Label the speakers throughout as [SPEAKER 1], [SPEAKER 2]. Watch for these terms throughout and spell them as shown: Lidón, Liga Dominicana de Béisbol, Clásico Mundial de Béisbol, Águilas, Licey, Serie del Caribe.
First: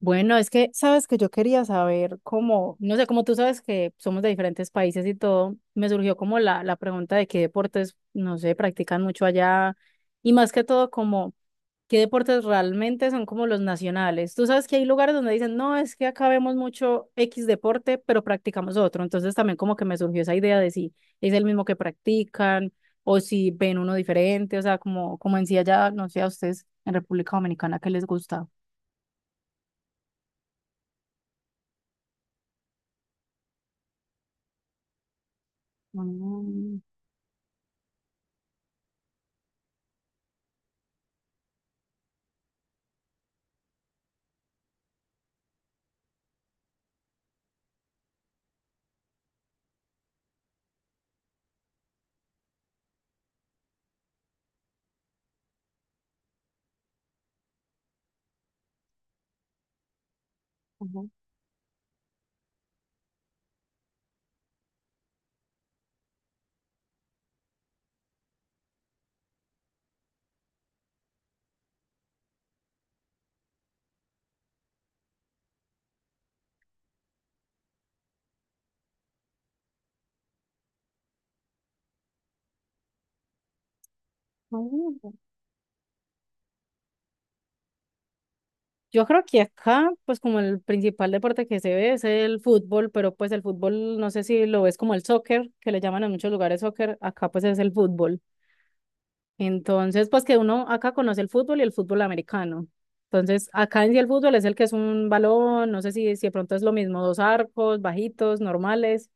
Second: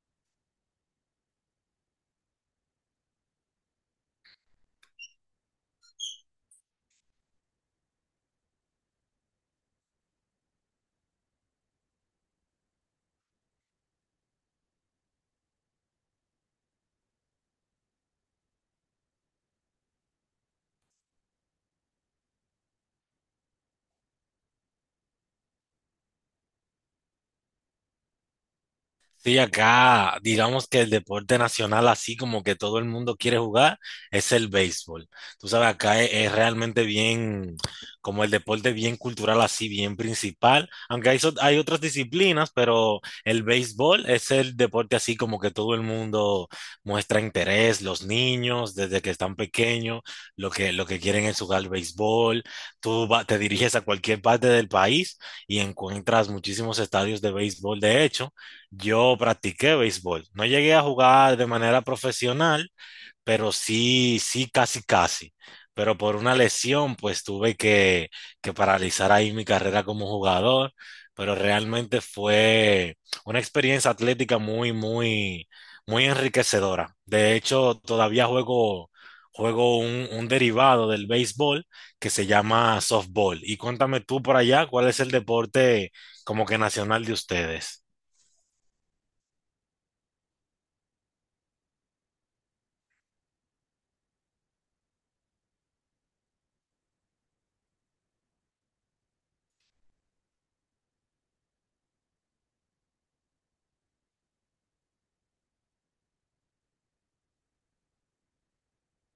[SPEAKER 1] Bueno, es que sabes que yo quería saber cómo, no sé, como tú sabes que somos de diferentes países y todo, me surgió como la pregunta de qué deportes, no sé, practican mucho allá y más que todo como qué deportes realmente son como los nacionales. Tú sabes que hay lugares donde dicen, no, es que acá vemos mucho X deporte, pero practicamos otro. Entonces también como que me surgió esa idea de si es el mismo que practican o si ven uno diferente, o sea, como, como en sí allá, no sé, a ustedes en República Dominicana, ¿qué les gusta?
[SPEAKER 2] Sí, acá, digamos que el deporte nacional, así como que todo el mundo quiere jugar, es el béisbol. Tú sabes, acá es
[SPEAKER 1] Mm,
[SPEAKER 2] realmente bien, como el deporte bien cultural, así bien principal. Aunque hay otras disciplinas, pero el béisbol es el deporte así como que todo el mundo muestra interés, los niños desde que están pequeños, lo que quieren es jugar béisbol. Te diriges a cualquier parte del país y encuentras muchísimos estadios de béisbol, de hecho. Yo practiqué béisbol. No llegué a
[SPEAKER 1] ujú.
[SPEAKER 2] jugar de manera profesional, pero sí, sí, casi, casi. Pero por una lesión, pues tuve que paralizar ahí mi carrera como jugador. Pero realmente fue una experiencia atlética muy, muy, muy enriquecedora. De hecho, todavía juego un derivado del béisbol que se llama softball. Y cuéntame tú por allá, ¿cuál es
[SPEAKER 1] Mm.
[SPEAKER 2] el deporte como que nacional de ustedes?
[SPEAKER 1] Yo creo que acá, pues como el principal deporte que se ve es el fútbol, pero pues el fútbol, no sé si lo ves como el soccer, que le llaman en muchos lugares soccer, acá pues es el fútbol. Entonces, pues que uno acá conoce el fútbol y el fútbol americano. Entonces, acá en sí el fútbol es el que es un balón, no sé si, si de pronto es lo mismo, dos arcos, bajitos, normales,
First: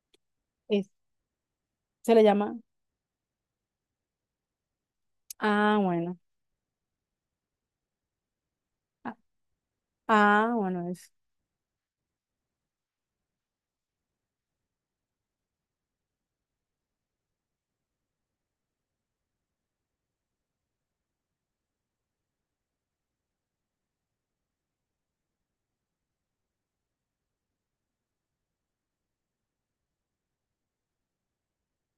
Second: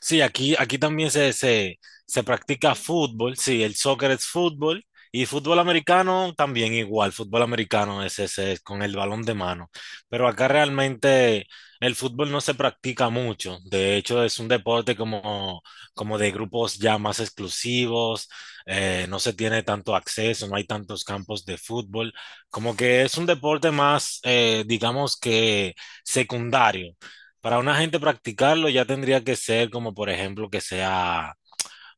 [SPEAKER 2] Sí, aquí
[SPEAKER 1] es-
[SPEAKER 2] también se, se,
[SPEAKER 1] se le
[SPEAKER 2] se
[SPEAKER 1] llama.
[SPEAKER 2] practica fútbol, sí, el soccer es fútbol y fútbol
[SPEAKER 1] Ah, bueno.
[SPEAKER 2] americano también igual, fútbol americano es ese, es con el
[SPEAKER 1] Ah,
[SPEAKER 2] balón de mano, pero acá
[SPEAKER 1] ah, bueno, es.
[SPEAKER 2] realmente el fútbol no se practica mucho, de hecho es un deporte como, como de grupos ya más exclusivos, no se tiene tanto acceso, no hay tantos campos de fútbol, como que es un deporte más, digamos que secundario. Para una gente practicarlo ya tendría que ser como, por ejemplo, que sea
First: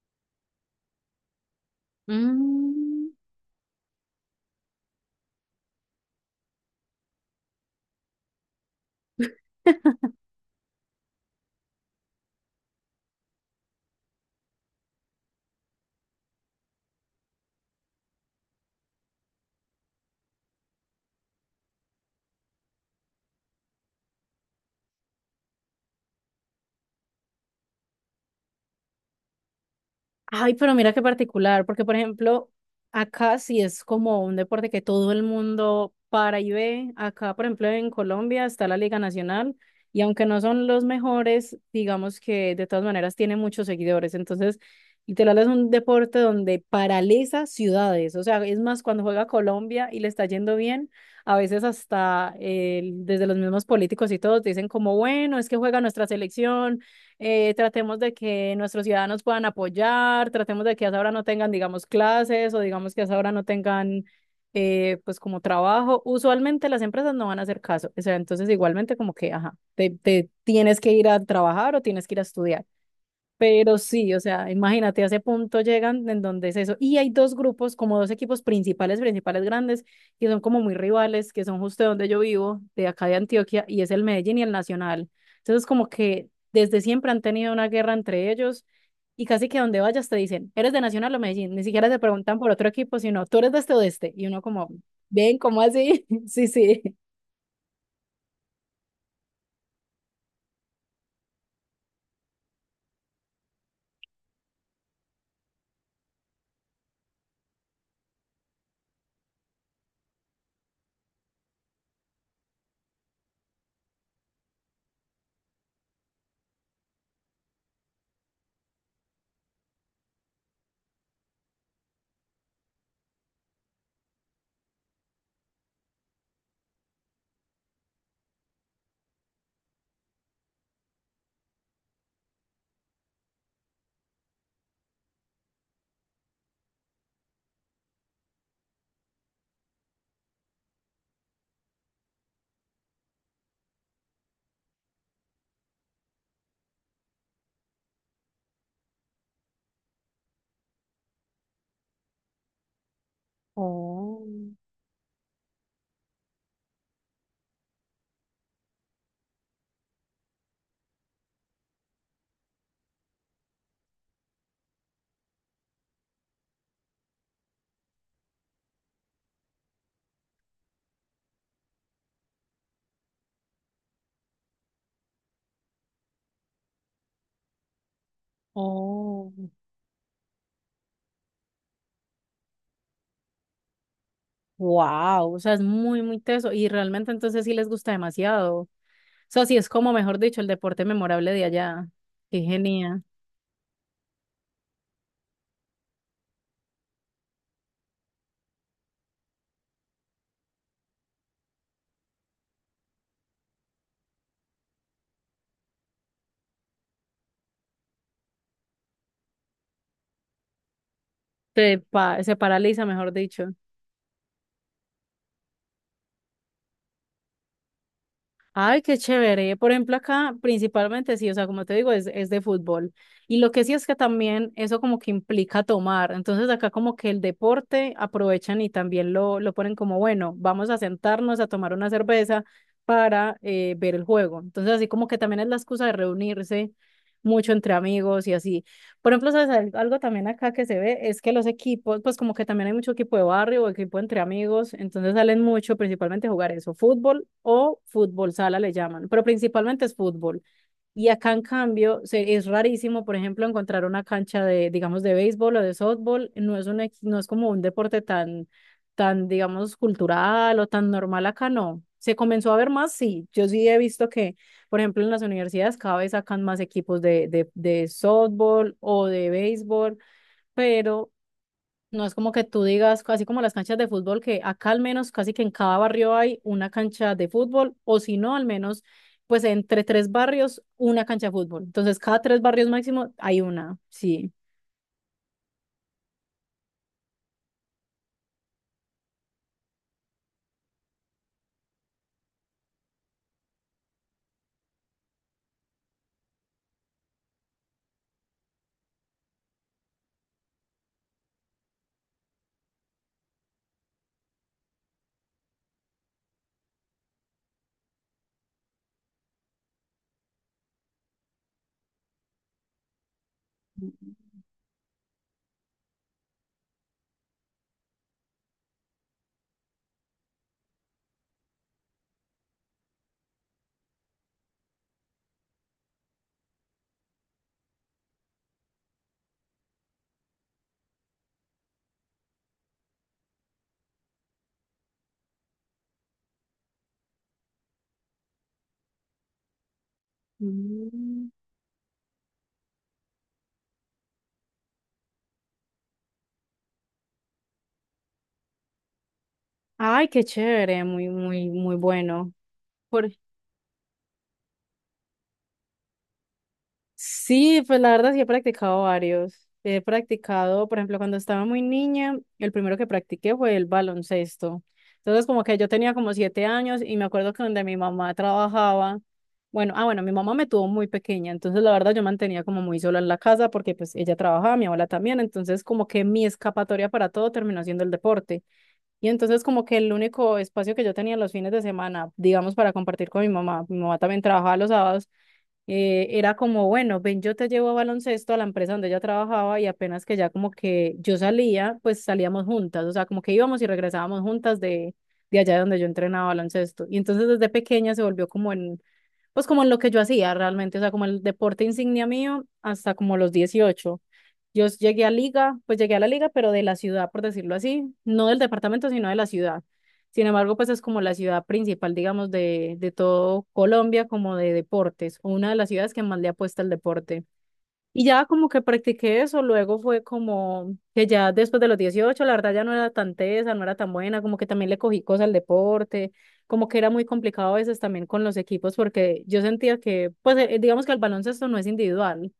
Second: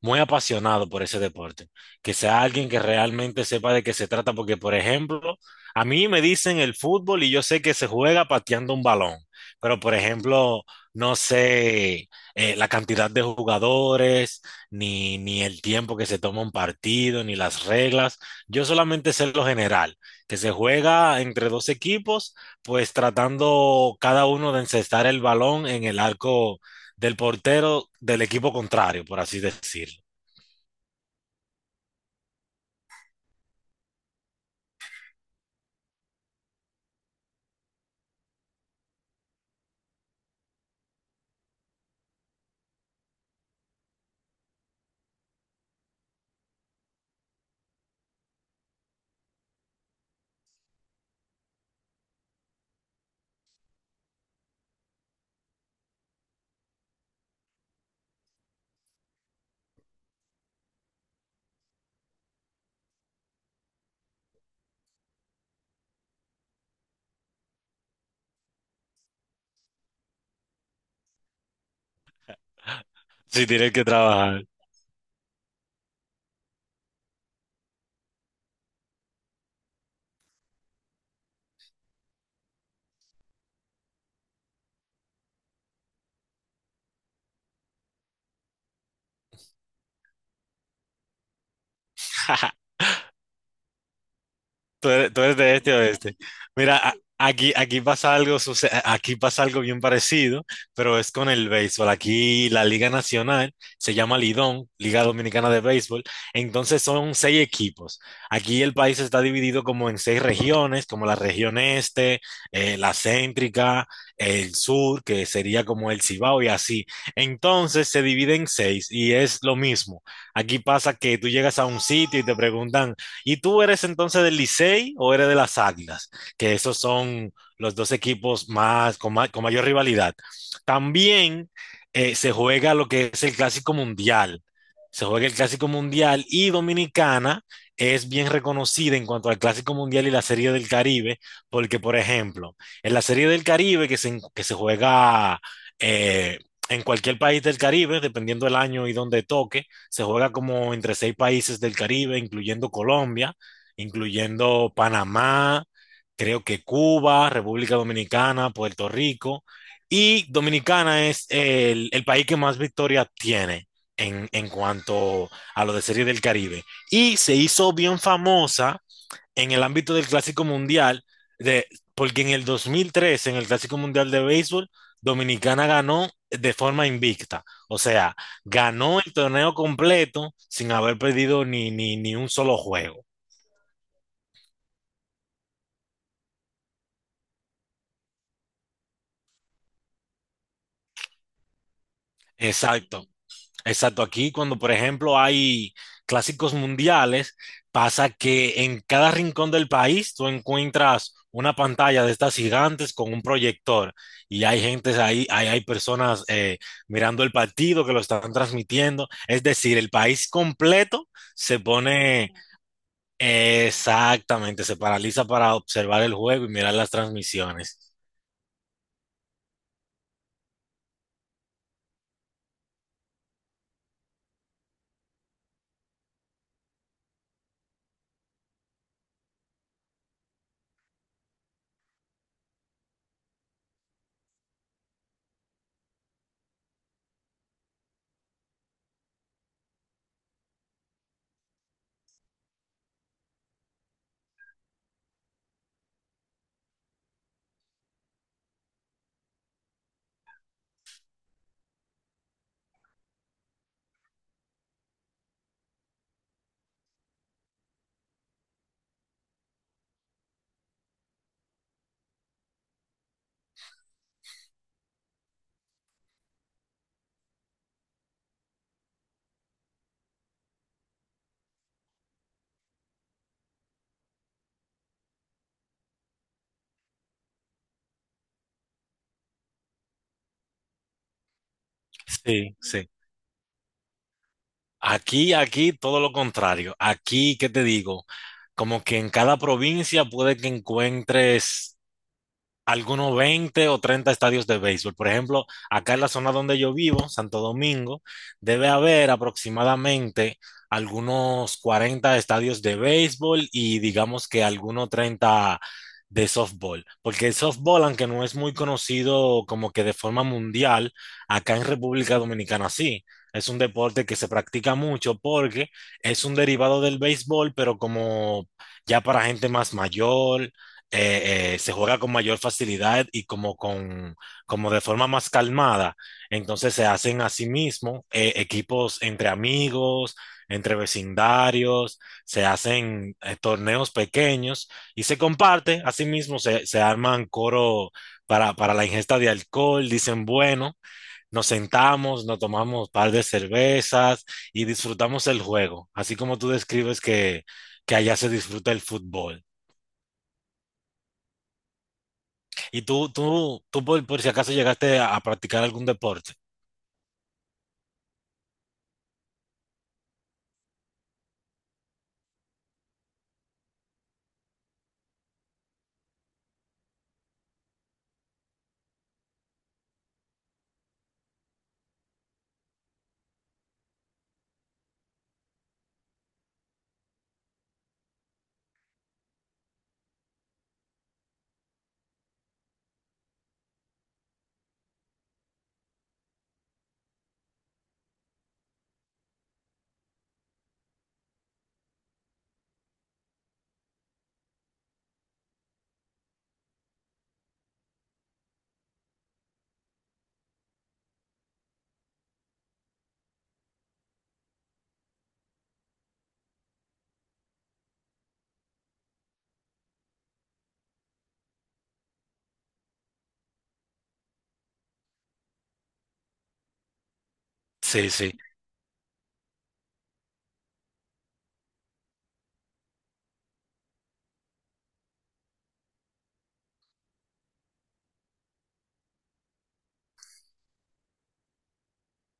[SPEAKER 2] muy apasionado por ese deporte, que sea alguien que realmente sepa de qué se trata, porque por ejemplo, a mí me dicen el fútbol y yo sé que se juega pateando un balón, pero por ejemplo, no sé la cantidad de jugadores, ni el tiempo que se toma un partido, ni las reglas, yo solamente sé lo general, que se juega entre dos equipos, pues tratando cada uno de encestar el balón en el arco del portero del equipo contrario, por así decirlo.
[SPEAKER 1] Ay, pero mira qué particular, porque por ejemplo, acá sí es como un deporte que todo el mundo para y ve. Acá, por ejemplo, en Colombia está la Liga Nacional y aunque no son los mejores, digamos que de todas maneras tiene muchos seguidores. Entonces, literal es un deporte donde paraliza ciudades. O sea, es más, cuando juega Colombia y le está yendo bien, a veces hasta desde los mismos políticos y todos dicen como, bueno, es que juega nuestra selección, tratemos de que nuestros ciudadanos puedan apoyar, tratemos de que a esa hora no tengan, digamos, clases o digamos que a esa hora no tengan, pues como trabajo. Usualmente las empresas no van a hacer caso, o sea, entonces igualmente como que, ajá, te tienes que ir a trabajar o tienes que ir a estudiar.
[SPEAKER 2] Si tienes
[SPEAKER 1] Pero
[SPEAKER 2] que
[SPEAKER 1] sí, o
[SPEAKER 2] trabajar.
[SPEAKER 1] sea, imagínate, a ese punto llegan en donde es eso. Y hay dos grupos, como dos equipos principales, principales grandes, que son como muy rivales, que son justo de donde yo vivo, de acá de Antioquia, y es el Medellín y el Nacional. Entonces, como que desde siempre han tenido una guerra entre ellos, y casi que donde vayas te dicen, ¿eres de Nacional o Medellín? Ni siquiera te preguntan por otro equipo, sino, ¿tú eres de este o de este? Y uno como,
[SPEAKER 2] Tú eres
[SPEAKER 1] ¿ven?
[SPEAKER 2] de
[SPEAKER 1] ¿Cómo
[SPEAKER 2] este a
[SPEAKER 1] así?
[SPEAKER 2] oeste.
[SPEAKER 1] Sí,
[SPEAKER 2] Mira,
[SPEAKER 1] sí.
[SPEAKER 2] aquí pasa algo, aquí pasa algo bien parecido, pero es con el béisbol. Aquí la Liga Nacional se llama Lidón, Liga Dominicana de Béisbol. Entonces son seis equipos. Aquí el país está dividido como en seis regiones, como la región este, la céntrica, el sur, que sería como el Cibao y así. Entonces se divide en seis y es lo mismo. Aquí pasa que tú llegas a un sitio y te preguntan. ¿Y tú eres entonces del Licey o eres de las Águilas? Que esos son los dos equipos más, con mayor rivalidad. También se juega lo que es el Clásico Mundial. Se juega el Clásico Mundial y Dominicana es bien reconocida en cuanto al Clásico Mundial y la Serie del Caribe, porque, por ejemplo, en la Serie del Caribe que se juega eh, en cualquier país del Caribe, dependiendo del año y donde toque, se juega como entre seis países del Caribe, incluyendo Colombia,
[SPEAKER 1] Oh,
[SPEAKER 2] incluyendo Panamá, creo que Cuba, República Dominicana, Puerto Rico, y Dominicana es el país que más victorias tiene en cuanto a lo de Serie del Caribe. Y se hizo bien famosa en el ámbito del Clásico Mundial, de, porque en el 2003 en el Clásico Mundial de Béisbol, Dominicana ganó de forma invicta. O sea, ganó el
[SPEAKER 1] oh.
[SPEAKER 2] torneo completo sin haber perdido ni un solo juego.
[SPEAKER 1] Wow, o sea, es muy, muy teso y realmente entonces sí les gusta demasiado. O sea, sí es como, mejor dicho, el deporte memorable de allá. Qué genial.
[SPEAKER 2] Exacto. Exacto, aquí cuando por ejemplo hay clásicos mundiales, pasa que en cada rincón del país tú encuentras una pantalla de estas gigantes con un proyector y hay gente ahí, hay personas mirando el partido que lo están transmitiendo, es decir, el país completo se
[SPEAKER 1] Se,
[SPEAKER 2] pone
[SPEAKER 1] se paraliza, mejor dicho.
[SPEAKER 2] exactamente, se paraliza para observar el juego y mirar las transmisiones.
[SPEAKER 1] Ay, qué chévere. Por ejemplo, acá principalmente sí, o sea, como te digo, es de fútbol. Y lo que sí es que también eso como que implica tomar. Entonces acá como que el deporte aprovechan y también lo ponen como, bueno, vamos a sentarnos a tomar una cerveza para ver el juego. Entonces así como que también es la excusa de reunirse mucho entre amigos y así. Por ejemplo, ¿sabes? Algo también acá que se ve es que los equipos, pues como que también hay mucho equipo de barrio o equipo entre amigos, entonces salen mucho principalmente a jugar eso, fútbol o fútbol sala le llaman, pero principalmente es fútbol. Y acá, en cambio, se, es rarísimo, por ejemplo, encontrar una cancha de, digamos, de béisbol o de softball. No es un, no es como un deporte tan, tan, digamos, cultural o tan normal acá, no. Se comenzó a ver más, sí. Yo sí he visto que, por ejemplo, en las universidades cada vez sacan más equipos de, de softball o de béisbol, pero no es como que tú digas, así como las canchas de fútbol, que acá al menos casi que en cada barrio hay una cancha de fútbol, o si no, al menos, pues entre tres barrios, una cancha de fútbol. Entonces, cada tres
[SPEAKER 2] Sí,
[SPEAKER 1] barrios
[SPEAKER 2] sí.
[SPEAKER 1] máximo hay una, sí.
[SPEAKER 2] Aquí, todo lo contrario. Aquí, ¿qué te digo? Como que en cada provincia puede que encuentres algunos 20 o 30 estadios de béisbol. Por ejemplo, acá en la zona donde yo vivo, Santo Domingo, debe haber aproximadamente algunos 40 estadios de béisbol y digamos que algunos 30 de softball, porque el softball, aunque no es muy conocido como que de forma mundial, acá en República Dominicana sí. Es un deporte que se practica mucho porque es un derivado del béisbol, pero como ya para gente más mayor, se juega con mayor facilidad y como, con, como de forma más calmada. Entonces se hacen a sí mismo equipos entre amigos, entre vecindarios, se hacen torneos pequeños y se comparte, asimismo se arman coro para la ingesta de alcohol, dicen, bueno,
[SPEAKER 1] Mm.
[SPEAKER 2] nos sentamos, nos tomamos un par de cervezas y disfrutamos el juego, así como tú describes que allá se disfruta el fútbol.
[SPEAKER 1] Ay, qué chévere, muy, muy, muy bueno.
[SPEAKER 2] ¿Y
[SPEAKER 1] Por,
[SPEAKER 2] tú por si acaso llegaste a practicar algún deporte?
[SPEAKER 1] Sí, pues la verdad sí he practicado varios. He practicado, por ejemplo, cuando estaba muy niña, el primero que practiqué fue el baloncesto. Entonces, como que yo tenía como 7 años y me acuerdo que donde mi mamá trabajaba, bueno, mi mamá me tuvo muy pequeña, entonces la verdad yo mantenía como muy sola en la casa porque pues ella trabajaba, mi abuela también, entonces como que mi escapatoria para todo terminó siendo el deporte. Y entonces como que el único espacio que yo tenía los fines de semana, digamos, para compartir con mi mamá también trabajaba los sábados, era como, bueno, ven, yo te llevo a baloncesto a la empresa donde ella trabajaba y apenas que ya como que yo salía, pues salíamos juntas, o sea, como que íbamos y regresábamos juntas de allá donde yo entrenaba baloncesto. Y entonces desde pequeña se volvió como en pues como en lo que yo hacía realmente, o sea, como el deporte insignia mío hasta como los 18. Yo llegué a liga, pues llegué a la liga, pero de la ciudad, por decirlo así, no del departamento, sino de la ciudad. Sin embargo, pues es como la ciudad principal, digamos, de todo Colombia, como de deportes, o una de las ciudades que más le apuesta al deporte. Y
[SPEAKER 2] Sí,
[SPEAKER 1] ya
[SPEAKER 2] sí.
[SPEAKER 1] como que practiqué eso, luego fue como que ya después de los 18 la verdad ya no era tan tesa, no era tan buena, como que también le cogí cosas al deporte, como que era muy complicado a veces también con los equipos, porque yo sentía que, pues digamos que el baloncesto no es individual,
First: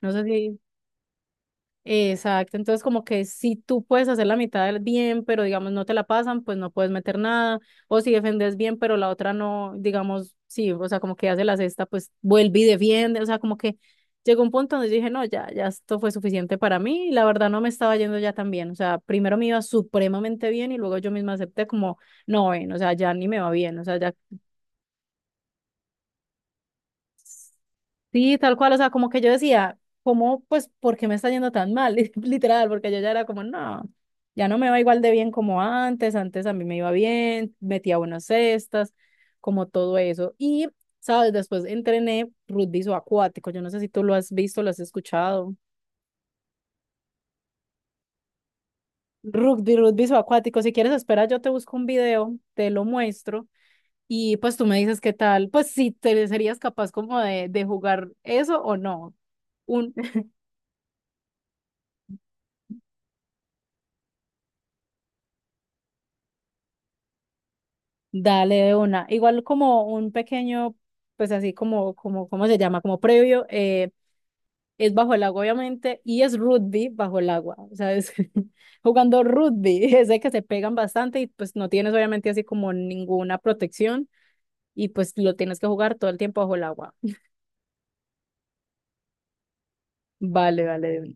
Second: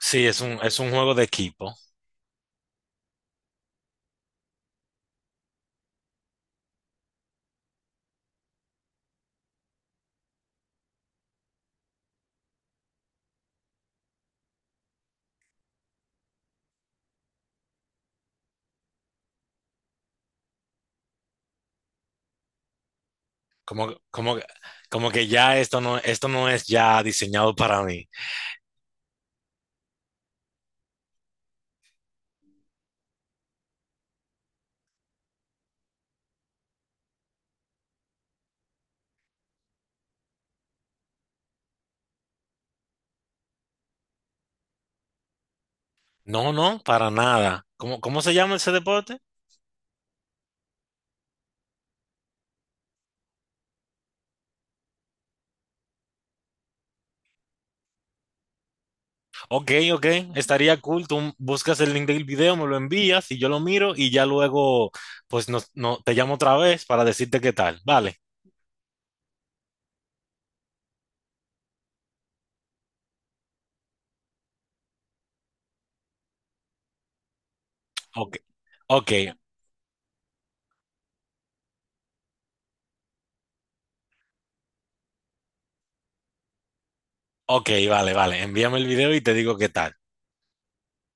[SPEAKER 1] no sé
[SPEAKER 2] es un,
[SPEAKER 1] si
[SPEAKER 2] es un juego de equipo.
[SPEAKER 1] Exacto, entonces como que si tú puedes hacer la mitad del bien, pero digamos no te la pasan, pues no puedes meter nada, o si defendes bien, pero la otra no, digamos, sí, o sea, como que hace la cesta, pues vuelve y defiende, o sea, como que llegó un punto donde dije, no, ya, ya esto fue suficiente para mí, y la verdad no me estaba yendo ya tan bien, o sea, primero me iba supremamente bien y luego yo misma acepté como, no, ven, o sea, ya ni me va bien, o
[SPEAKER 2] Como,
[SPEAKER 1] sea, ya
[SPEAKER 2] como, como que ya esto no, es ya diseñado para mí.
[SPEAKER 1] Sí, tal cual, o sea, como que yo decía, ¿cómo, pues, por qué me está yendo tan mal? Literal, porque yo ya era como, no, ya no me va igual de bien como antes, antes a mí me iba bien, metía buenas cestas, como todo eso. Y, ¿sabes? Después entrené rugby acuático, yo no sé si tú lo has visto, lo has escuchado.
[SPEAKER 2] No, no, para nada. ¿Cómo se llama ese deporte?
[SPEAKER 1] Rugby, rugby acuático, si quieres, espera, yo te busco un video, te lo muestro y pues tú me dices qué tal, pues si te serías capaz como de jugar eso o no.
[SPEAKER 2] Ok,
[SPEAKER 1] Un
[SPEAKER 2] ok, estaría cool. Tú buscas el link del video, me lo envías y yo lo miro y ya luego, pues, no, no, te llamo otra vez para decirte qué tal. Vale,
[SPEAKER 1] Dale de una. Igual como un pequeño, pues así como, como, ¿cómo se llama? Como previo, es bajo el agua, obviamente, y es rugby bajo el agua. O sea,
[SPEAKER 2] ok, ok,
[SPEAKER 1] jugando rugby, es de que se pegan bastante y pues no tienes obviamente así como ninguna protección y pues lo tienes que jugar todo el tiempo bajo el agua.
[SPEAKER 2] ok, vale, vale. Envíame el video y te digo qué tal.
[SPEAKER 1] Vale, vale, de una.